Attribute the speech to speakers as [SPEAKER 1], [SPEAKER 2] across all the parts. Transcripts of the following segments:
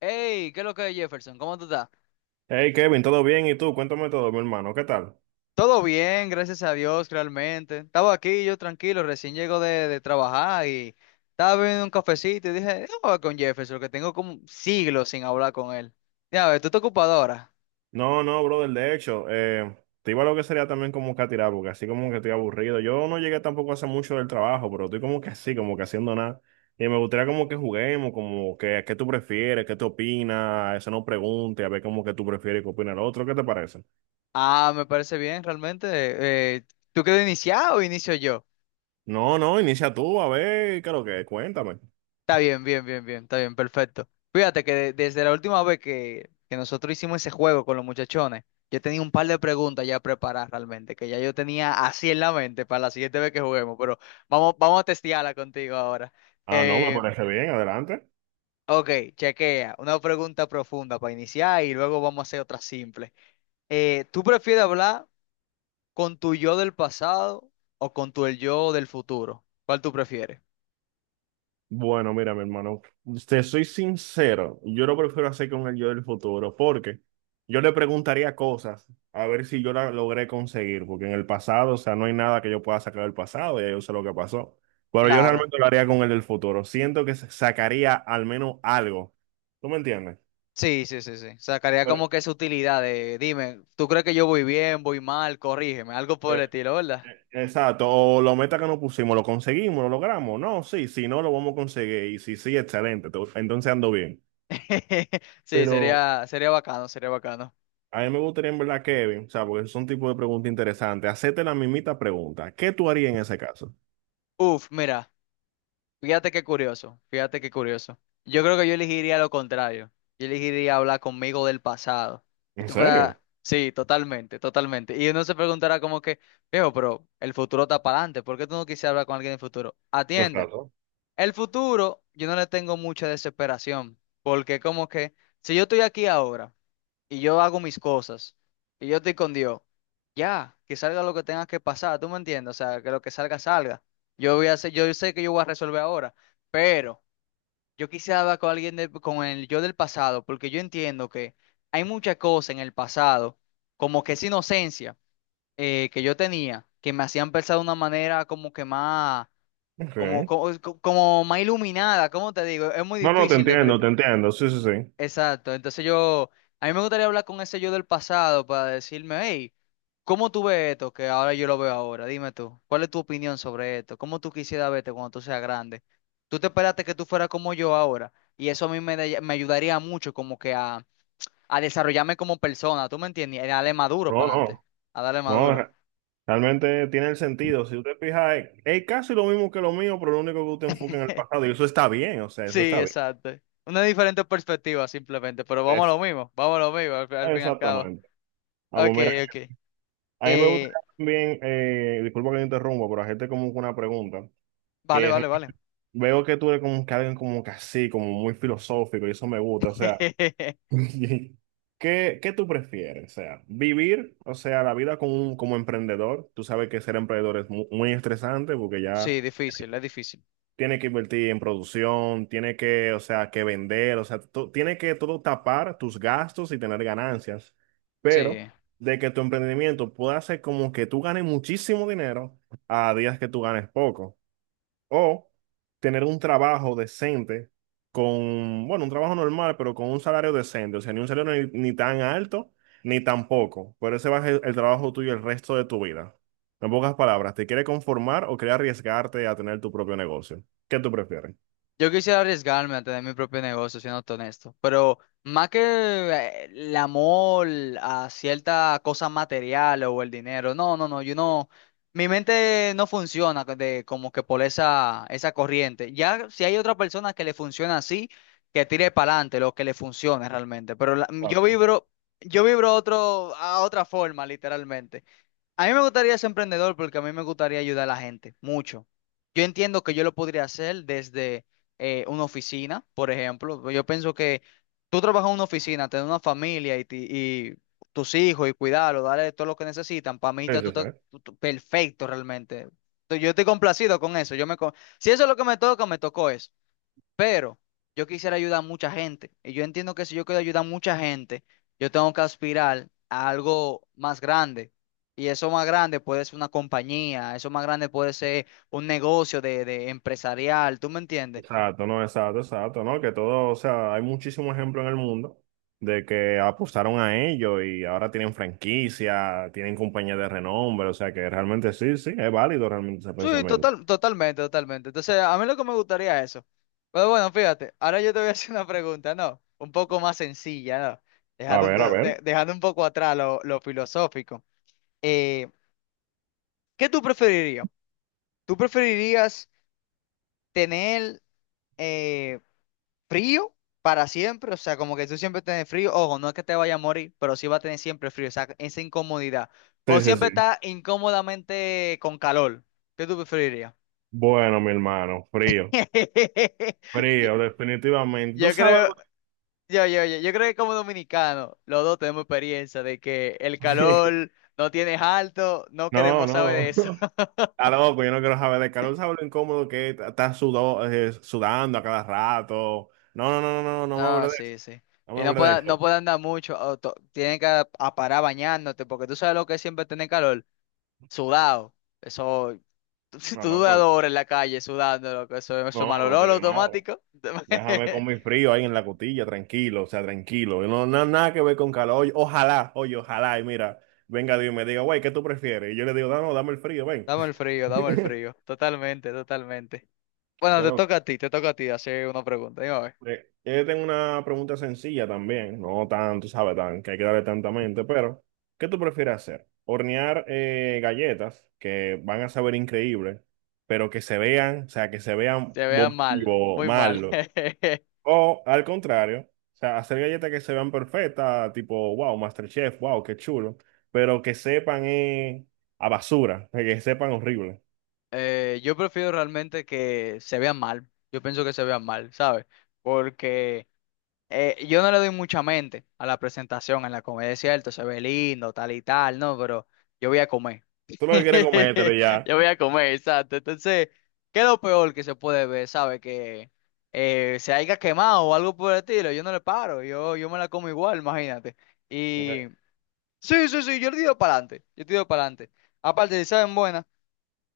[SPEAKER 1] Hey, ¿qué es lo que es Jefferson? ¿Cómo tú estás?
[SPEAKER 2] Hey Kevin, ¿todo bien? ¿Y tú? Cuéntame todo, mi hermano, ¿qué tal?
[SPEAKER 1] Todo bien, gracias a Dios, realmente. Estaba aquí yo tranquilo, recién llego de trabajar y estaba bebiendo un cafecito y dije, déjame hablar con Jefferson, que tengo como siglos sin hablar con él. Ya. A ¿tú estás ocupado ahora?
[SPEAKER 2] No, no, brother, de hecho, te iba a lo que sería también como que a tirar, porque así como que estoy aburrido. Yo no llegué tampoco hace mucho del trabajo, pero estoy como que así, como que haciendo nada. Y me gustaría como que juguemos, como que qué tú prefieres, qué te opinas, eso no pregunte, a ver como que tú prefieres y qué opina el otro, ¿qué te parece?
[SPEAKER 1] Ah, me parece bien, realmente. Eh, ¿tú quieres iniciar o inicio yo?
[SPEAKER 2] No, no, inicia tú, a ver, ¿qué es lo que es? Cuéntame.
[SPEAKER 1] Está bien, bien, bien, bien, está bien, perfecto. Fíjate que desde la última vez que nosotros hicimos ese juego con los muchachones, yo tenía un par de preguntas ya preparadas realmente, que ya yo tenía así en la mente para la siguiente vez que juguemos, pero vamos, vamos a testearla contigo ahora.
[SPEAKER 2] Ah, no, me
[SPEAKER 1] Eh,
[SPEAKER 2] parece bien, adelante.
[SPEAKER 1] ok, chequea, una pregunta profunda para iniciar y luego vamos a hacer otra simple. ¿Tú prefieres hablar con tu yo del pasado o con tu el yo del futuro. ¿Cuál tú prefieres?
[SPEAKER 2] Bueno, mira, mi hermano, te soy sincero, yo lo prefiero hacer con el yo del futuro, porque yo le preguntaría cosas a ver si yo la logré conseguir, porque en el pasado, o sea, no hay nada que yo pueda sacar del pasado, ya yo sé lo que pasó, pero yo
[SPEAKER 1] Claro.
[SPEAKER 2] realmente lo haría con el del futuro, siento que sacaría al menos algo, ¿tú me entiendes?
[SPEAKER 1] Sí, sí, sí, sí. Sacaría
[SPEAKER 2] Pero,
[SPEAKER 1] como que esa utilidad de, dime, ¿tú crees que yo voy bien, voy mal? Corrígeme, algo por
[SPEAKER 2] eh,
[SPEAKER 1] el estilo, ¿verdad?
[SPEAKER 2] exacto, o lo meta que nos pusimos, lo conseguimos, lo logramos, no, sí, si no, lo vamos a conseguir, y si sí, excelente, entonces ando bien.
[SPEAKER 1] Sí,
[SPEAKER 2] Pero
[SPEAKER 1] sería bacano, sería bacano.
[SPEAKER 2] a mí me gustaría en verdad, Kevin, o sea, porque son tipo de pregunta interesante. Hacete la mismita pregunta. ¿Qué tú harías en ese caso?
[SPEAKER 1] Uf, mira, fíjate qué curioso, fíjate qué curioso. Yo creo que yo elegiría lo contrario. Yo elegiría hablar conmigo del pasado. Y
[SPEAKER 2] ¿En
[SPEAKER 1] tú puedas,
[SPEAKER 2] serio?
[SPEAKER 1] sí, totalmente, totalmente. Y uno se preguntará como que viejo, pero el futuro está para adelante, ¿por qué tú no quisieras hablar con alguien del futuro? Atiende.
[SPEAKER 2] Exacto.
[SPEAKER 1] El futuro, yo no le tengo mucha desesperación, porque como que si yo estoy aquí ahora y yo hago mis cosas y yo estoy con Dios, ya, que salga lo que tenga que pasar, ¿tú me entiendes? O sea, que lo que salga, salga. Yo voy a hacer, yo sé que yo voy a resolver ahora, pero yo quisiera hablar con alguien con el yo del pasado, porque yo entiendo que hay muchas cosas en el pasado, como que esa inocencia que yo tenía, que me hacían pensar de una manera como que más como,
[SPEAKER 2] Ok.
[SPEAKER 1] como, como más iluminada. ¿Cómo te digo? Es muy
[SPEAKER 2] No, no, te
[SPEAKER 1] difícil de.
[SPEAKER 2] entiendo, te entiendo. Sí, sí, sí.
[SPEAKER 1] Exacto, entonces yo. A mí me gustaría hablar con ese yo del pasado para decirme, hey, ¿cómo tú ves esto que ahora yo lo veo ahora? Dime tú, ¿cuál es tu opinión sobre esto? ¿Cómo tú quisieras verte cuando tú seas grande? ¿Tú te esperaste que tú fueras como yo ahora? Y eso a mí me, da- me ayudaría mucho como que a desarrollarme como persona, ¿tú me entiendes? Y a darle maduro
[SPEAKER 2] No,
[SPEAKER 1] para adelante,
[SPEAKER 2] no.
[SPEAKER 1] a darle
[SPEAKER 2] No,
[SPEAKER 1] maduro.
[SPEAKER 2] realmente tiene el sentido. Si usted fija, es casi lo mismo que lo mío, pero lo único que usted enfoca en el pasado. Y eso está bien, o sea, eso
[SPEAKER 1] Sí,
[SPEAKER 2] está bien.
[SPEAKER 1] exacto. Una diferente perspectiva simplemente, pero vamos a
[SPEAKER 2] Es-
[SPEAKER 1] lo mismo, vamos a lo mismo al fin y al cabo.
[SPEAKER 2] Exactamente. Ah, pues
[SPEAKER 1] Ok,
[SPEAKER 2] mira,
[SPEAKER 1] ok.
[SPEAKER 2] a mí me gustaría
[SPEAKER 1] Eh,
[SPEAKER 2] también, disculpa que te interrumpa, pero hacerte como una pregunta.
[SPEAKER 1] vale,
[SPEAKER 2] Que
[SPEAKER 1] vale, vale.
[SPEAKER 2] Veo que tú eres como que alguien como que así, como muy filosófico, y eso me gusta. O sea, ¿qué tú prefieres? O sea, vivir, o sea, la vida como, como emprendedor. Tú sabes que ser emprendedor es muy, estresante porque ya
[SPEAKER 1] Sí, difícil, es difícil.
[SPEAKER 2] tiene que invertir en producción, tiene que, o sea, que vender, o sea, tiene que todo tapar tus gastos y tener ganancias. Pero
[SPEAKER 1] Sí.
[SPEAKER 2] de que tu emprendimiento pueda ser como que tú ganes muchísimo dinero a días que tú ganes poco. O tener un trabajo decente con, bueno, un trabajo normal, pero con un salario decente. O sea, ni un salario ni tan alto, ni tan poco. Pero ese va a ser el trabajo tuyo el resto de tu vida. En pocas palabras, ¿te quieres conformar o quieres arriesgarte a tener tu propio negocio? ¿Qué tú prefieres?
[SPEAKER 1] Yo quisiera arriesgarme a tener mi propio negocio, siendo honesto, pero más que el amor a cierta cosa material o el dinero, no, no, no, yo no, mi mente no funciona como que por esa corriente. Ya si hay otra persona que le funciona así, que tire para adelante lo que le funcione realmente, pero yo
[SPEAKER 2] Claro.
[SPEAKER 1] vibro, yo vibro a a otra forma, literalmente. A mí me gustaría ser emprendedor porque a mí me gustaría ayudar a la gente mucho. Yo entiendo que yo lo podría hacer desde una oficina, por ejemplo. Yo pienso que tú trabajas en una oficina, tener una familia y tus hijos y cuidarlos, darle todo lo que necesitan. Para mí
[SPEAKER 2] Sí,
[SPEAKER 1] está tú,
[SPEAKER 2] sí,
[SPEAKER 1] estás-
[SPEAKER 2] sí.
[SPEAKER 1] tú- tú- perfecto realmente. Yo estoy complacido con eso. Si eso es lo que me toca, me tocó eso. Pero yo quisiera ayudar a mucha gente. Y yo entiendo que si yo quiero ayudar a mucha gente, yo tengo que aspirar a algo más grande. Y eso más grande puede ser una compañía, eso más grande puede ser un negocio de empresarial, ¿tú me entiendes?
[SPEAKER 2] Exacto, no, exacto, exacto, no, que todo, o sea, hay muchísimos ejemplos en el mundo de que apostaron a ello y ahora tienen franquicia, tienen compañías de renombre, o sea que realmente sí, sí, es válido realmente ese
[SPEAKER 1] Sí,
[SPEAKER 2] pensamiento.
[SPEAKER 1] total, totalmente, totalmente. Entonces, a mí lo que me gustaría es eso. Pero bueno, fíjate, ahora yo te voy a hacer una pregunta, ¿no? Un poco más sencilla, ¿no?
[SPEAKER 2] A
[SPEAKER 1] Dejando, un
[SPEAKER 2] ver, a
[SPEAKER 1] to-
[SPEAKER 2] ver.
[SPEAKER 1] de- dejando un poco atrás lo filosófico. Eh, ¿qué tú preferirías? ¿Tú preferirías tener eh, frío para siempre? O sea, como que tú siempre tienes frío, ojo, no es que te vaya a morir, pero sí va a tener siempre frío, o sea, esa incomodidad. O
[SPEAKER 2] Sí, sí,
[SPEAKER 1] siempre
[SPEAKER 2] sí.
[SPEAKER 1] está incómodamente con calor. ¿Qué tú preferirías?
[SPEAKER 2] Bueno, mi hermano, frío, frío, definitivamente.
[SPEAKER 1] Yo,
[SPEAKER 2] Tú
[SPEAKER 1] yo
[SPEAKER 2] sabes
[SPEAKER 1] creo,
[SPEAKER 2] lo-
[SPEAKER 1] yo creo que como dominicano, los dos tenemos experiencia de que el calor no tienes alto, no
[SPEAKER 2] No,
[SPEAKER 1] queremos saber
[SPEAKER 2] no.
[SPEAKER 1] de eso.
[SPEAKER 2] A loco, yo no quiero saber de calor. ¿Sabes lo incómodo que es? Estás sudando a cada rato. No, no, no, no, no, no me
[SPEAKER 1] No,
[SPEAKER 2] hables de eso.
[SPEAKER 1] sí, sí.
[SPEAKER 2] No me
[SPEAKER 1] Y no
[SPEAKER 2] hables de
[SPEAKER 1] puede, no
[SPEAKER 2] eso.
[SPEAKER 1] puede andar mucho, o tiene que a parar bañándote, porque tú sabes lo que es siempre tener calor. Sudado. Eso. Si
[SPEAKER 2] No,
[SPEAKER 1] tú duras dos
[SPEAKER 2] loco.
[SPEAKER 1] horas en la calle sudando, loco, eso es
[SPEAKER 2] No,
[SPEAKER 1] mal
[SPEAKER 2] no
[SPEAKER 1] olor
[SPEAKER 2] tiene nada.
[SPEAKER 1] automático.
[SPEAKER 2] Déjame con mi frío ahí en la cotilla, tranquilo, o sea, tranquilo. No, no, nada que ver con calor. Oye, ojalá, y mira, venga Dios y me diga, güey, ¿qué tú prefieres? Y yo le digo, no, no, dame el frío, ven.
[SPEAKER 1] Dame el frío, dame el frío. Totalmente, totalmente. Bueno, te
[SPEAKER 2] Pero
[SPEAKER 1] toca a ti, te toca a ti hacer una pregunta. Dime a ver.
[SPEAKER 2] yo tengo una pregunta sencilla también, no tanto, ¿sabes? Tan, que hay que darle tanta mente, pero ¿qué tú prefieres hacer? Hornear galletas que van a saber increíble, pero que se vean, o sea, que se vean
[SPEAKER 1] Se vean mal,
[SPEAKER 2] vomitivo,
[SPEAKER 1] muy mal.
[SPEAKER 2] malo. O al contrario, o sea, hacer galletas que se vean perfectas, tipo, wow, MasterChef, wow, qué chulo, pero que sepan a basura, que sepan horrible.
[SPEAKER 1] Yo prefiero realmente que se vean mal. Yo pienso que se vean mal, ¿sabes? Porque yo no le doy mucha mente a la presentación en la comedia, ¿es cierto? Se ve lindo, tal y tal, ¿no? Pero yo voy a comer.
[SPEAKER 2] Tú lo que quieres comértelo y ya.
[SPEAKER 1] Yo voy a comer, exacto. Entonces, ¿qué es lo peor que se puede ver? ¿Sabe? Que se haya quemado o algo por el estilo. Yo no le paro, yo me la como igual, imagínate. Y
[SPEAKER 2] Eh,
[SPEAKER 1] sí, sí, sí, yo le tiro para adelante. Yo tiro para adelante. Aparte,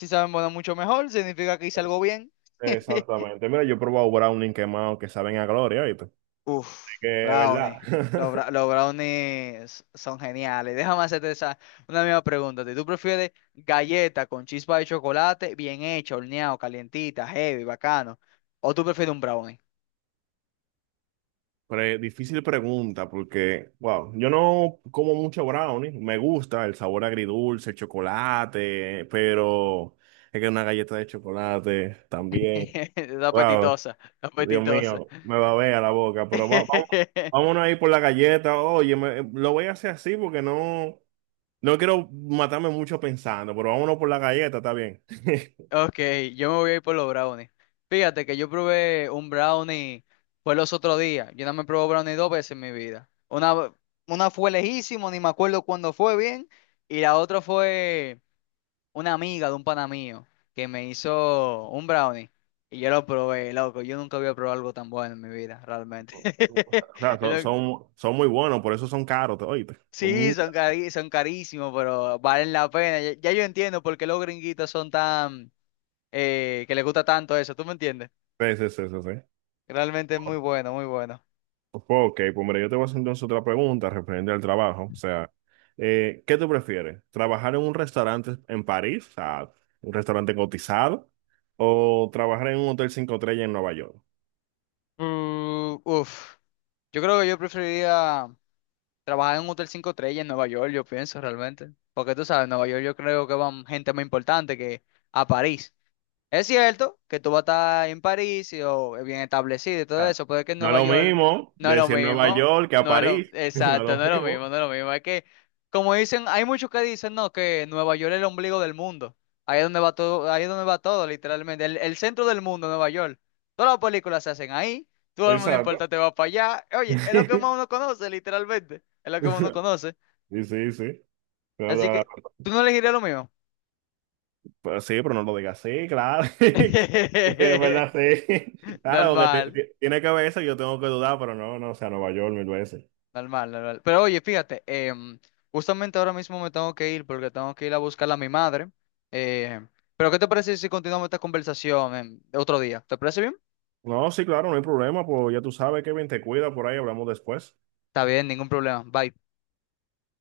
[SPEAKER 1] si saben buena mucho mejor, significa que hice algo bien.
[SPEAKER 2] Exactamente. Mira, yo he probado brownie quemado que saben a gloria, ¿viste?
[SPEAKER 1] Uf,
[SPEAKER 2] Que es verdad.
[SPEAKER 1] brownie. Los brownies son geniales. Déjame hacerte una misma pregunta. Si ¿Tú prefieres galleta con chispa de chocolate, bien hecha, horneado, calientita, heavy, bacano? ¿O tú prefieres un brownie?
[SPEAKER 2] Difícil pregunta porque, wow, yo no como mucho brownie, me gusta el sabor agridulce, el chocolate, pero es que una galleta de chocolate también,
[SPEAKER 1] Está
[SPEAKER 2] wow,
[SPEAKER 1] apetitosa, está
[SPEAKER 2] Dios
[SPEAKER 1] apetitosa.
[SPEAKER 2] mío, me va a ver a la boca, pero va, vamos, vámonos ahí por la galleta, oye, lo voy a hacer así porque no, no quiero matarme mucho pensando, pero vámonos por la galleta, está bien.
[SPEAKER 1] Ok, yo me voy a ir por los brownies. Fíjate que yo probé un brownie, fue los otros días. Yo no me probé brownie dos veces en mi vida. Una fue lejísimo, ni me acuerdo cuándo fue bien. Y la otra fue una amiga de un pana mío que me hizo un brownie y yo lo probé, loco. Yo nunca había probado algo tan bueno en mi vida, realmente.
[SPEAKER 2] O sea,
[SPEAKER 1] Yo
[SPEAKER 2] son,
[SPEAKER 1] no-
[SPEAKER 2] son, son muy buenos, por eso son caros, oye, son
[SPEAKER 1] Sí,
[SPEAKER 2] muchas
[SPEAKER 1] son carísimos, pero valen la pena. Ya yo entiendo por qué los gringuitos son tan, que les gusta tanto eso, ¿tú me entiendes?
[SPEAKER 2] veces eso, ¿sí? Sí, sí,
[SPEAKER 1] Realmente es muy
[SPEAKER 2] sí.
[SPEAKER 1] bueno, muy bueno.
[SPEAKER 2] Ok, pues mira, yo te voy a hacer entonces otra pregunta referente al trabajo. O sea, ¿qué tú prefieres? ¿Trabajar en un restaurante en París, o sea, un restaurante cotizado, o trabajar en un hotel cinco estrellas en Nueva York?
[SPEAKER 1] Uf. Yo creo que yo preferiría trabajar en un hotel 5 estrellas en Nueva York, yo pienso realmente. Porque tú sabes, en Nueva York yo creo que van gente más importante que a París. Es cierto que tú vas a estar en París y, o bien establecido y todo
[SPEAKER 2] Ah,
[SPEAKER 1] eso, pero es que en
[SPEAKER 2] no es
[SPEAKER 1] Nueva
[SPEAKER 2] lo
[SPEAKER 1] York
[SPEAKER 2] mismo
[SPEAKER 1] no es lo
[SPEAKER 2] decir Nueva
[SPEAKER 1] mismo,
[SPEAKER 2] York que a París, no es
[SPEAKER 1] exacto,
[SPEAKER 2] lo
[SPEAKER 1] no es lo
[SPEAKER 2] mismo.
[SPEAKER 1] mismo, no es lo mismo. Es que, como dicen, hay muchos que dicen, no, que Nueva York es el ombligo del mundo. Ahí es donde va todo, ahí es donde va todo, literalmente. El centro del mundo, Nueva York. Todas las películas se hacen ahí, todo el mundo
[SPEAKER 2] Exacto.
[SPEAKER 1] importante va para allá. Oye, es lo que más uno conoce, literalmente. Es lo que más uno conoce.
[SPEAKER 2] Sí, sí, sí. No,
[SPEAKER 1] Así
[SPEAKER 2] no,
[SPEAKER 1] que, ¿tú no elegirías lo mismo?
[SPEAKER 2] no, sí, pero no lo digas así, claro. Sí, es verdad, sí. Claro, porque
[SPEAKER 1] Normal.
[SPEAKER 2] tiene que ver eso, yo tengo que dudar, pero no, no, o sea, Nueva York mil veces.
[SPEAKER 1] Normal, normal. Pero oye, fíjate, justamente ahora mismo me tengo que ir porque tengo que ir a buscar a mi madre. Eh, pero ¿qué te parece si continuamos esta conversación en otro día? ¿Te parece bien?
[SPEAKER 2] No, sí, claro, no hay problema, pues ya tú sabes, Kevin, te cuida por ahí, hablamos después.
[SPEAKER 1] Está bien, ningún problema. Bye.